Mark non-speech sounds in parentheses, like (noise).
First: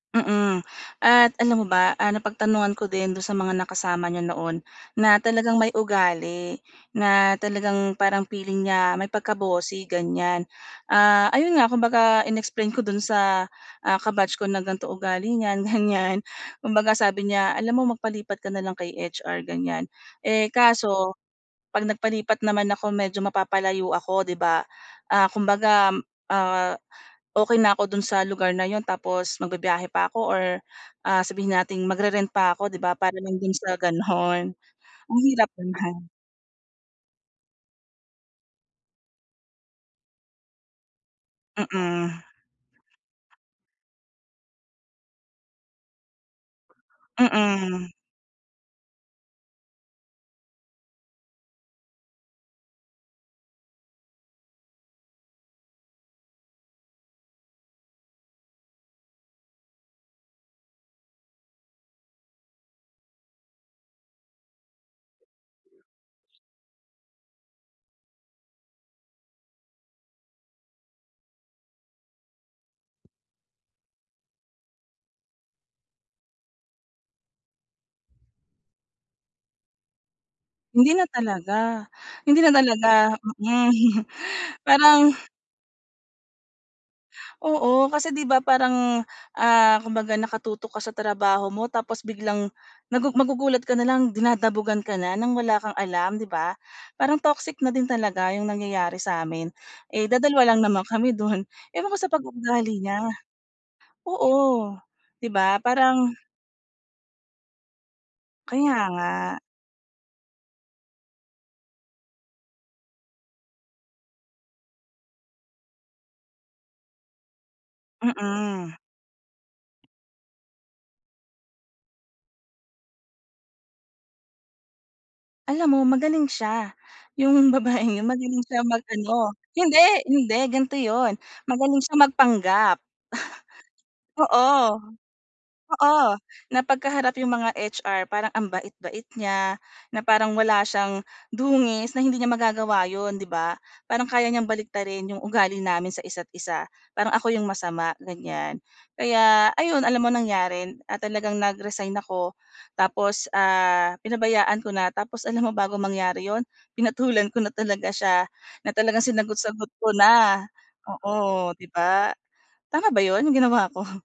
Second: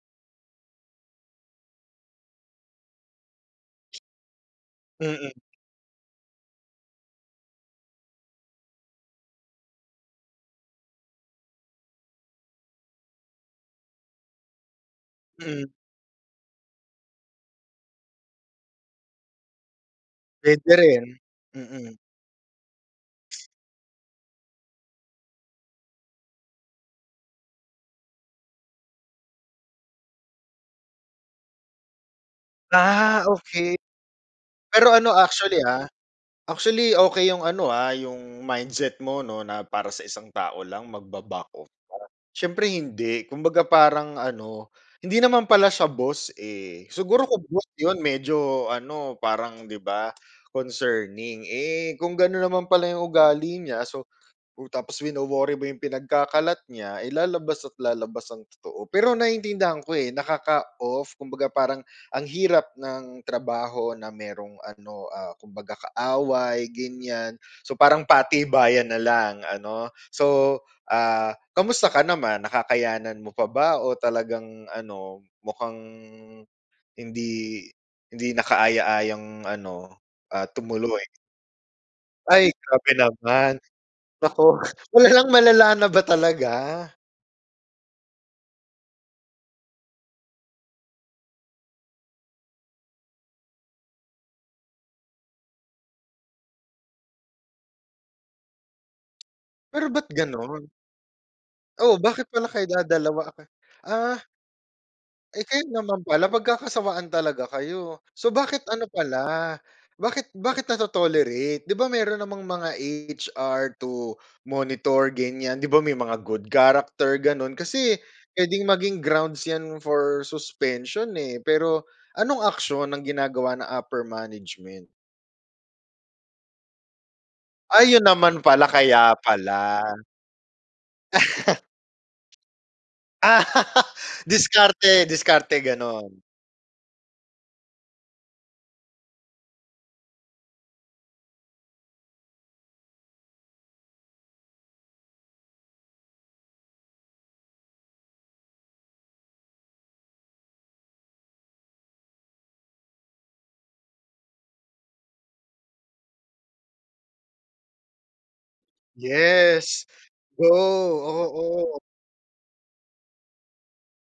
Mm, at alam mo ba, ah, napagtanungan ko din do'n sa mga nakasama niya noon na Mm. talagang may ugali na talagang parang feeling niya may pagka-bossy ganyan. Ah, ayun nga kumbaga in-explain ko do'n sa, ah, ka-batch ko na gan'to ugali niyan Mm. ganyan, kumbaga sabi niya, "alam mo magpalipat ka na lang kay HR," ganyan. Eh, Puwede kaso rin, 'pag mm. nagpalipat naman ako medyo mapapalayo ako 'di ba? Ah, kumbaga, ah, okey na ako do'n sa lugar na yun tapos magbibiyahe pa ako or, ah, sabihin natin magre-rent pa ako 'di ba, para Ah, lang do'n okey. sa gano'n, Pero ano ang hirap actually, ah, naman. actually, okey yung ano, ah, yung mindset mo 'no, na para sa isang tao lang magba-back off ka? Mm. Siyempre hindi kumbaga parang ano hindi naman pala siya boss, eh, siguro ko boss Mm. yun medyo ano parang 'di ba, concerning, eh, kung gano'n naman pala yung ugali niya, so tapos wino-worry mo yung pinagkakalat niya, eh, lalabas at lalabas ang totoo. Pero naiintindihan ko, eh, nakaka-off. Kumbaga parang ang hirap ng trabaho na mayrong ano, ah, kumbaga kaaway, ganyan. So parang patibayan na lang, ano? So, ah, kamusta ka naman nakakayanan mo pa ba o talagang ano mukhang hindi hindi nakaaya-ayang ano, ah, Hindi na tumuloy? talaga, hindi na Ay! nga lang Grabe na naman. mm. (chuckles) Nako, Parang malalang-malala na ba talaga? Oo, kasi 'di ba, parang, ah, kumbaga nakatutok ka sa trabaho mo tapos biglang nagugu magugulat ka nalang dinadabugan ka na ng wala kang alam 'di ba? Parang toxic na din talaga yung nangyayari sa amin. Pero Eh, ba't dadalawa lang gano'n? naman kami do'n. Ewan Oh! ko sa pag Bakit pala kayo ugali niya. dadalawa? Ah. Oo. 'Di Eh, ba? kaya naman Parang pala magkakasawaan talaga kayo. So, bakit Kaya ano nga. pala bakit bakit nato-tolerate 'di ba, mayro'n namang mga HR to monitor ganyan, 'di ba may mga good character gano'n kasi puwedeng Mm. maging grounds for suspension, eh, pero anong aksyon ang ginagawa ng upper management? Alam mo magaling siya. Yung babaeng Ayun yun magaling naman siya pala, mag kaya ano. Hinde! pala. Hinde, gan'to yun, (laughs) magaling siya magpanggap. (laughs) Oo. Diskarte! Diskarte, Oo! gano'n. Na 'pagka harap yung mga HR parang ang bait-bait niya, na parang wala siyang dungis na hindi niya magagawa 'yon 'di ba? Parang kaya niyang baliktarin yung ugali namin sa isa't-isa, parang ako yung masama, ganyan. Kaya ayun alam mo nangyari? Ah, talagang nag-resign ako tapos, ah, pinabayaan ko na tapos alam mo bago mangyari 'yon? Pinatulan ko na talaga siya, na talagang sinagot-sagot Yes. ko na. Go, Oo, 'di oo. ba? Tama ba 'yon, yung ginawa ko?